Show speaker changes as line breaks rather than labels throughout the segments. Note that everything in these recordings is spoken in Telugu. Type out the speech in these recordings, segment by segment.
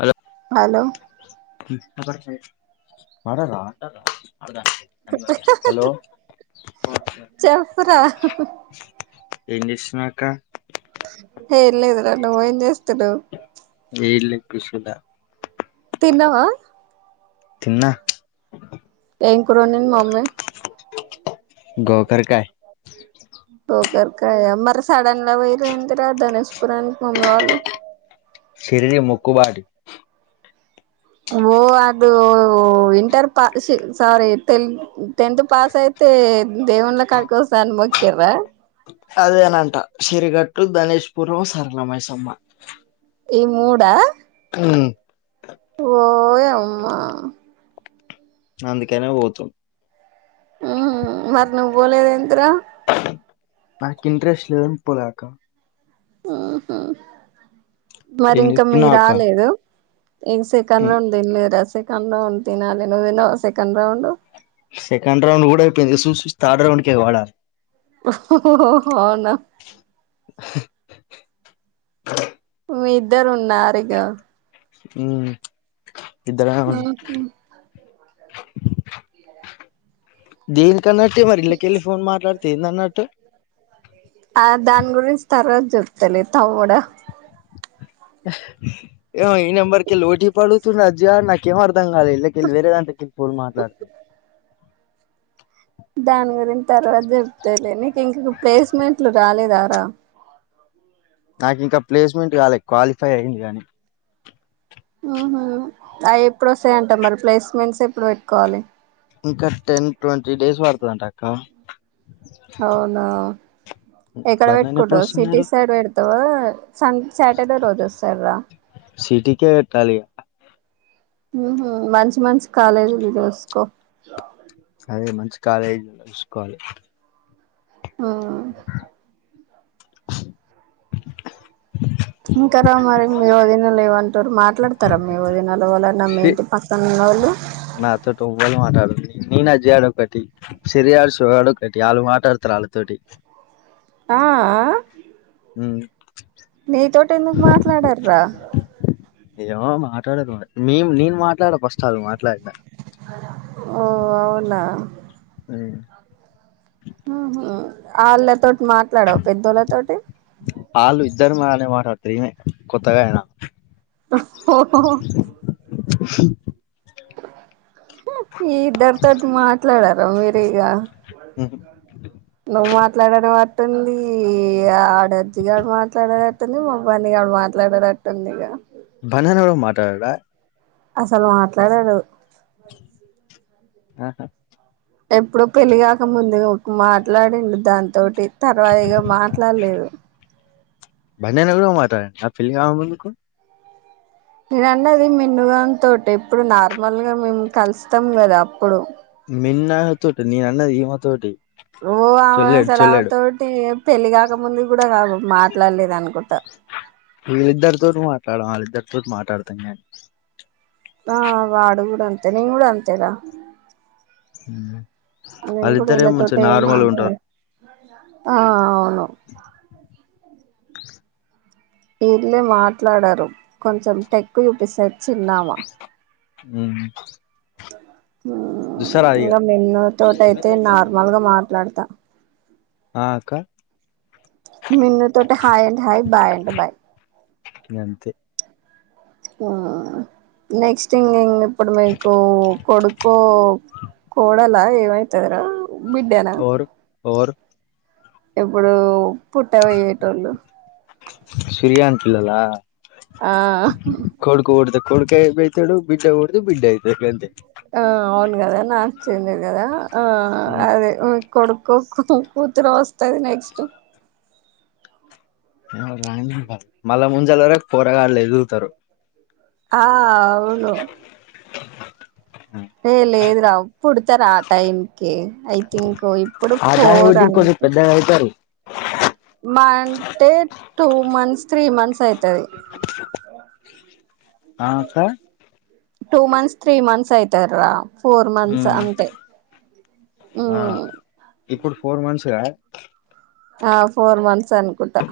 హలో
హలో
[inaudible] రాలేదా హలో
చెప్పురా
ఎం చేస్తున్నవక్క
ఏం లేదురా నువ్వేం చేస్తున్నావ్
ఏంలే కూర్చున్న
తిన్నవా
తిన్నా
ఏం కూరొండింది మమ్మీ
గోకరకాయ్
అదే గోకరకాయ మరి సడన్ లా పోయిరెంది రా ధనేష్పురనికి మమ్మీ వాళ్లూ
షిరిడీ మొక్కు బాడీ
ఓ అదో వింటర్ పాస్ సి సారీ తెలు టెన్త్ పాస్ అయితే దేవుళ్ల కాడికి పోత అని మొక్కిరా
అదేనంటా సిరిగట్లు, ధనేష్పురు, సరల మైసమ్మ
ఈ మూడా
ఉమ్
ఓయమ్మా
అందుకనే పోతు
ఉ మరి నువ్వు పోలేదేంది రా
నాకు ఇంట్రెస్ట్ పోలేక
ఉహు మరి
ఏం
ఇంకా మీ
చేస్తున్నావ్ అక్క
రాలేదు ఏక సెకండ్ రౌండ్ తిన్నలేరా సెకండ్ రౌండ్ తిన్నాలి ను్ తిన్నావా సెకండ్ రౌండ్
సెకండ్ రౌండ్ కూడాపోయింది సూసి సూసి థర్డ్ రౌండ్ ఎగవాడాలి
అవునా మీ ఇద్దర్ ఉన్నారిగా
ఉ ఇద్దరమే ఉన్ దేనికన్నట్ మరి ఇళ్లకెళ్ళి ఫోన్ మాట్లాడితే ఏందన్నట్టు
ఆ దాని గురించి తర్వాత చెప్తాలే తమ్ముడా
ఏమో ఈ నంబర్కికేలి ఓటీపీ అడుగుతుండు అంజి గాడు నక్ కెమోర్దాంగాలే ఇల్లకెళ్ళి వేరే దాంట్లకెల్లి ఫోన్ మాట్లాడితే
దాని గురించి తర్వాత చెప్తేలే నీకు ఇంక ప్లేస్మెంట్లు రాలేదారా
నాకు ఇంకా ప్లేస్మెంట్ కాలే క్వాలిఫై అయి్యింది గానీ
ఉహు అయి ఎప్పుడస్తాయింట మరి ప్లేస్మెంట్స్ ఎప్పుడు పెట్టకోవాలి
ఇంకా టెన్ ట్వంటీ డేస్ పడుతదంట అక్క
అవునా ఎక్కడ
బర్ణన్ ఎప్పుడు
వేట్టుకుంటావ్ సిటీ
వస్తున్నాడు
సైడ్ వెట్ వా సంత్ సాటర్డే రోజు ఆస్తాడురా
సిటీకే వేట్టాలిగా
ఉహు మంచి్ మంచి కాలేజీలు చూసుకో
అదే మంచి కాలేజీ చూసుకోవాలి
ఉ ఇంకా రా మరి మీవోధినలు ఏమంటూరు మాట్లాడతారా మీవోదినలు ఒవళ్ళ న్నా మీ
ఛీ
ఇంటి పక్కనా ఉన్నోళ్ళు
నాతోటి ఒవ్వరు మాట్లాడళ్ళు నేను అంజి గాడు ఒకటి [unintelligible] ఒకటి ఇగ ఆళ్ళు మాట్లాడతారు ఆళ్ళతోటి
ఆ
ఉ
నీతితో ఎందుకు మాట్లాడారురా
ఏమో మాట్లాడను మేం నేను మాట్లాడ ఫస్ట్ అల్ మాట్లాడినా
ఓ అవునా
ఉ
ఉహు ఆళ్ళతోటి మాట్లాడవ్ పెద్దోళ్ళతోటి
అల్లు ఇద్దరు బానే మాట్లాడతారు ఈమె కొత్తగా
ఓ ఓహోహో ఇద్దరితోటి మాట్లాడారా మీరు ఇగ
ఉహు
నువ్వు మాట్లాడడం అట్ ఉంది ఆడర్జి గడు మాట్లాడ ను మా బన్నీ గాడు మాట్లాడారు అట్టుందిక
బన్నీ గాడు గూడా మాట్లాడటన
అసలు మాట్లాడాడు
ఆహా
ఎప్పుడో పెళ్లిగాక ముందు ఏమో మాట్లాడండి దాంతోటి తర్వాత ఇక మాట్లాడలేదు
బన్నన్న కూడా మాట్లాడిండా పెళ్లిగాక ముందుకు
నేనండి అది మినుగన్ తోటి ఎప్పుడు నార్మల్గా మేము కలుస్తాం కదా అప్పుడు
మిన్న తోటి నిన్న అన్నది ఈ మా తోటి
ఓ ఆ
చొల్లేడు
అసలావ
చొల్లేడు
తోటి పెళ్లి కాకముందు కూడా కాదు మాట్లాడలేదు అనుకుంటా
వీళ్ళిద్దరితో మాట్లాడ వాళ్ళిద్దరితో మాట్లాడతాం నే
ఆ వాడు కూడా అంతే నేను కూడా అంతేరా నేను కూడా
వాళ్ళిద్దరే
వీళ్ళతోటి
మంచి
ఏం
నార్మల్గా
మాట్లాడ
ఉంటారు
ఆ అవును వీళ్ళే మాట్లాడారు కొంచెం టెక్కు చూపిస్తాది చిన్నామ
ఉ దుసా
ఇంగ
ఆదిగా
మిన్ను తోటి అయితే నార్మల్గా మాట్లాడతా
[inaudible] ఆ అక్క
మిన్నూ తోటే హాయ్ అంటే హాయ్ బాయ్ అంటే బయ్
ఇక అంతే
ఉమ్ నెక్స్ట్ ఇంగ్ంగ్ ఇప్పుడు మీకు కొడుకొ కోడలా ఏమైతాదిరా
ఓరు ఓరు
ఎప్పుడు పుట్ట పోయేటోళ్లు
సూరియాన్ పిల్లల
ఆ
కొడుకు పుడితే కొడుకా అయిపోతాడు బిడ్డ పుడితే బిడ్డ అయితాడు అంతే
ఆ అవును కదా నాకు చెంది కదా ఆ అదే కొడుక్కోకు కూతురు వస్తుంది నెక్స్ట్
[unintelligible] మళ్ళ ముజలరకు పోరగాళ్ళలు ఎదుగుతారు
ఆ అవును
[inaudible]
ఏ లేదు రా పుడతారా ఆ టైం ఓకే ఐ థింక్ ఇప్పుడు
ఆ దాన్ని
ఫోర్
బట్టి ఇంకొంచెం
అంట
పెద్దగా అయితారు
మంతే టూ మంత్స్ త్రీ మంత్స్ అయితది
ఆ అక్క
టూ మంత్స్ త్రీ మంత్స్ అయితారు ఫోర్ మంత్స్ అంతే ఊ
ఆ ఇప్పుడు ఫోర్ మంత్స్ గా
ఆ ఫోర్ మంత్స్ అనుకుంటా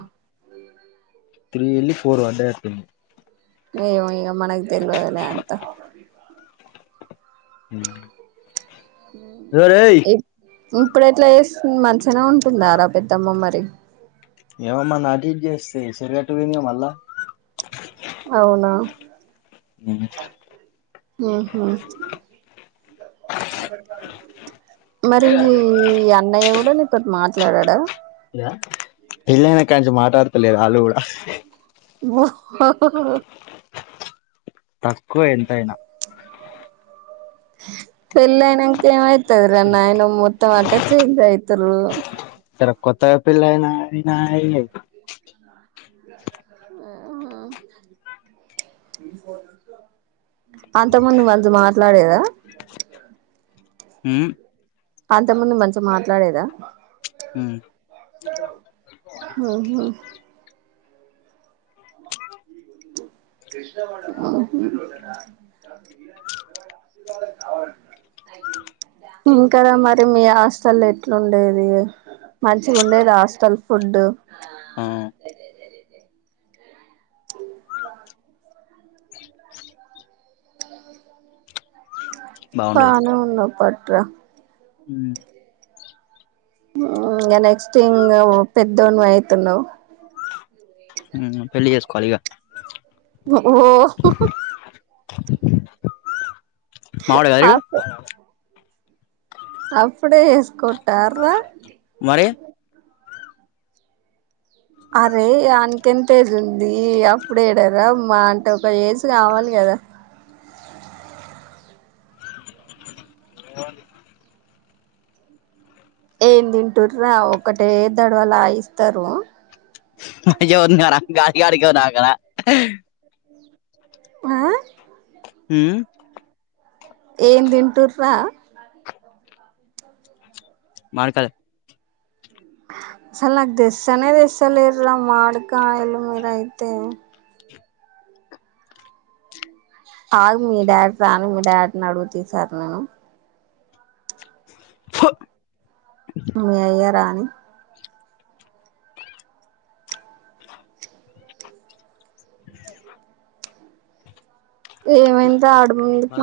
త్రీ ఎల్లి పోరు అంటే యాపిల్
ఏమో ఇక మనకు తెలవదులే అర్థం
[inaudible]
ఊ
ఓరేయ్
ఇప్ ఇప్పుడు అట్లా చేస్తుంది మంచిగనే ఉంటుందారా పెద్దమ్మ మరి
ఏమన్నా న్నా అటీట్ చేస్తే సిగరెట్టు విని మళ్ళా
అవునా
మూముంచికా
ఊహు మరీ ఈ అన్నయ్య కూడా నీతోటి మాట్లాడడా
ఇగా పెళ్ళైనా కాంచి మాట్లాడతలేదు వాళ్ళు కూడా
ఓ హొ హొ హొ
తక్కువ ఎంతయినా
పెళ్లయినంక ఏమైతాదిరా నాయన మొత్తం అంత చేంజ్ అయితురు
తర కొత్తగా పెళ్లైనా నాది నాయి
[unintelligible] అంతకు ముందు వాంతో మాట్లాడేదా [unintelligible]
హ్మ్
అంత ముందు మంచి మాట్లాడేదా
హ్మ్
ఉహు హ్మ్ హు ఇవాళ దారిన్ దయ్యుమ్ త త ఇంకా ర మరి మీ హాస్టల్లో ఎట్లుండేది మంచిగా ఉండేది హాస్టల్ ఫుడ్డు
హ్మ్
ఉంటా
బాగుండేది
బానే ఉన్నావ్ పట్రా
హ్మ్
ఆ ఇంగ నెక్స్ట్ ఇంగ పెద్దోన్వి అయితున్నావ్
హ్మ్ పెళ్లి చేసుకోవాలి ఇగ
ఓహ్
మావడ గాద ఈడు
అప్ అప్పుడే చేస్కుంటార్రా
మరే
అరే ఆన్న్ంతేజ్ ఉంది అప్పుడేడరా మా అంటే ఒక ఏజ్ కావాలి కదా
[unintelligible]
ఏం తింటుార్రాఒకటే దడవలాయిస్తరూ
[unintelligible]
అ
ఊ
ఏం దింటుర్రా [inaudible]
మామిడికాలు
అస్సలు నాక్ దెస్తనే తెస్తాలేర్రా మామిడికాయలు మీరైతే ఆగు మీ డాడీ రాని మీ డాడీని అడుగుతా ఈ సారి నేను
చ్చో
మీ అయ్య రాణి ఏమైందో ఆడ ముందుకు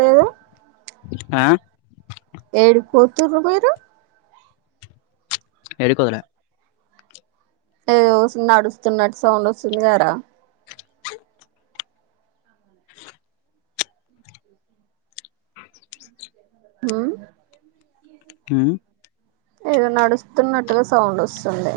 ఫు ఆ
ఏడికి పోతుర్రు మీరు
ఏడికోదల
ఏదో నడుస్తున్నట్టు సౌండ్ వస్తుంది గారా చ హ్మ్
ఉమ్
ఏదో నడుస్తున్నట్టుగా సౌండ్ వస్తుంది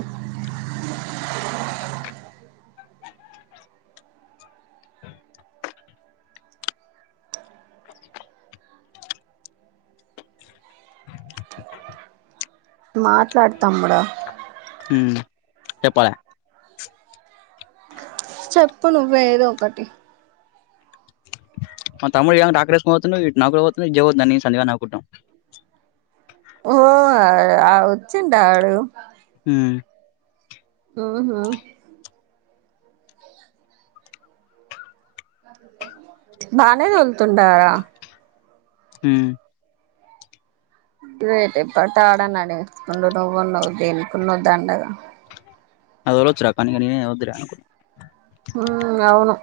మాట్లాడ్తం రా
ఉమ్ చెప్పాలె
చెప్పు నువ్వే ఏదో ఒకటి
మా తముడు ఏమో ట్రాక్టర్ ఏసుకుని పోతుండు ఇట్ పోత్ జవ నన్ని సంధి గాడు నవ్వుకుట్నాం
ఓ ఆ వచ్చిండా ఆడు
ఉమ్
ఊహు బానే తోలుతుండారా
ఉమ్
రేట్ ఎప్పటాడ నడించుకుండు నువ్వు ఉన్నవ్ దేనుకున్నవ్ దండగా
[unintelligible] పని ఇగ నేనే ఒద్దులే అనుకున్నా
ఉమ్ అవును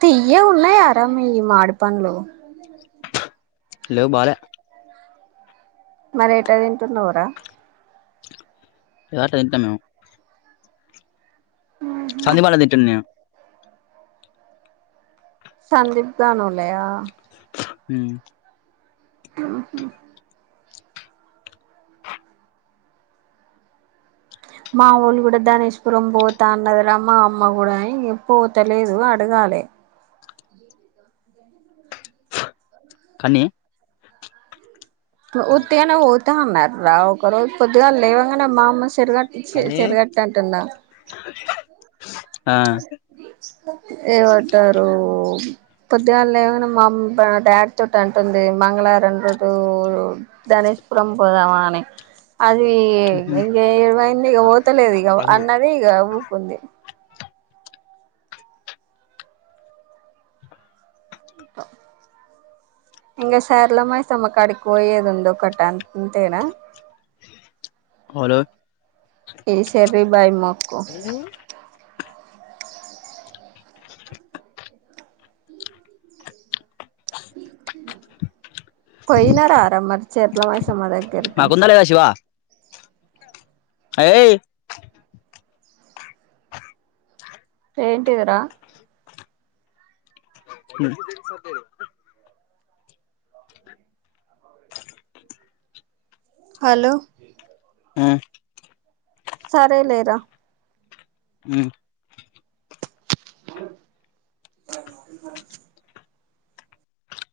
తియ్యగా ఉన్నాయారా మీయి మాడి పండ్లు
లేవ్ బాలే
మరి ఎట్ట తింటున్నావురా?
ఎదో అట్ట తింటం మేము సందీప్ అన్న తిట్టుడ్ నేవు
సందీప్ గా నోలయా
ఉమ్
మా వోళ్ళు కూడా ధనేష్పురం పోతా అన్నది రా మా అమ్మ కూడాని పోతలేదు అడగాలె
కానీ
ఉత్తిగానే పోతం అన్నార్రా ఒకరోజ్ పొద్దుగానే లేవంగానే మా అమ్మ చెరిగట్ చె
కన్నీ
చెరిగట్టు అంటండ
ఆ
ఏవంటారు? పొద్దుగా లేవగానే మా అమ్ డాడి తోటి అంటుంది మంగళవారం రోతూ ధనేష్పురం పోదామ అని అది
ఉహు.
ఇంక ఏమైంది ఇక పోతలేదు ఇక
రంగు
అన్నది ఇక ఊకుంది ఇంకా ఎంగ సర్లో మైసమ్మకాడికి పోయేది ఉంది ఒకటి అంతేనా?
వోలు
ఈ చెర్రి బాయ్ మొక్కు పోయినారార మరి చర్లా మైసమ్మ దగ్
నాకుంద లేదా శివ ఏయ్
ఏంటిదిరా?
హ్మ్
హలో
ఊ
సరే లేరా
ఉమ్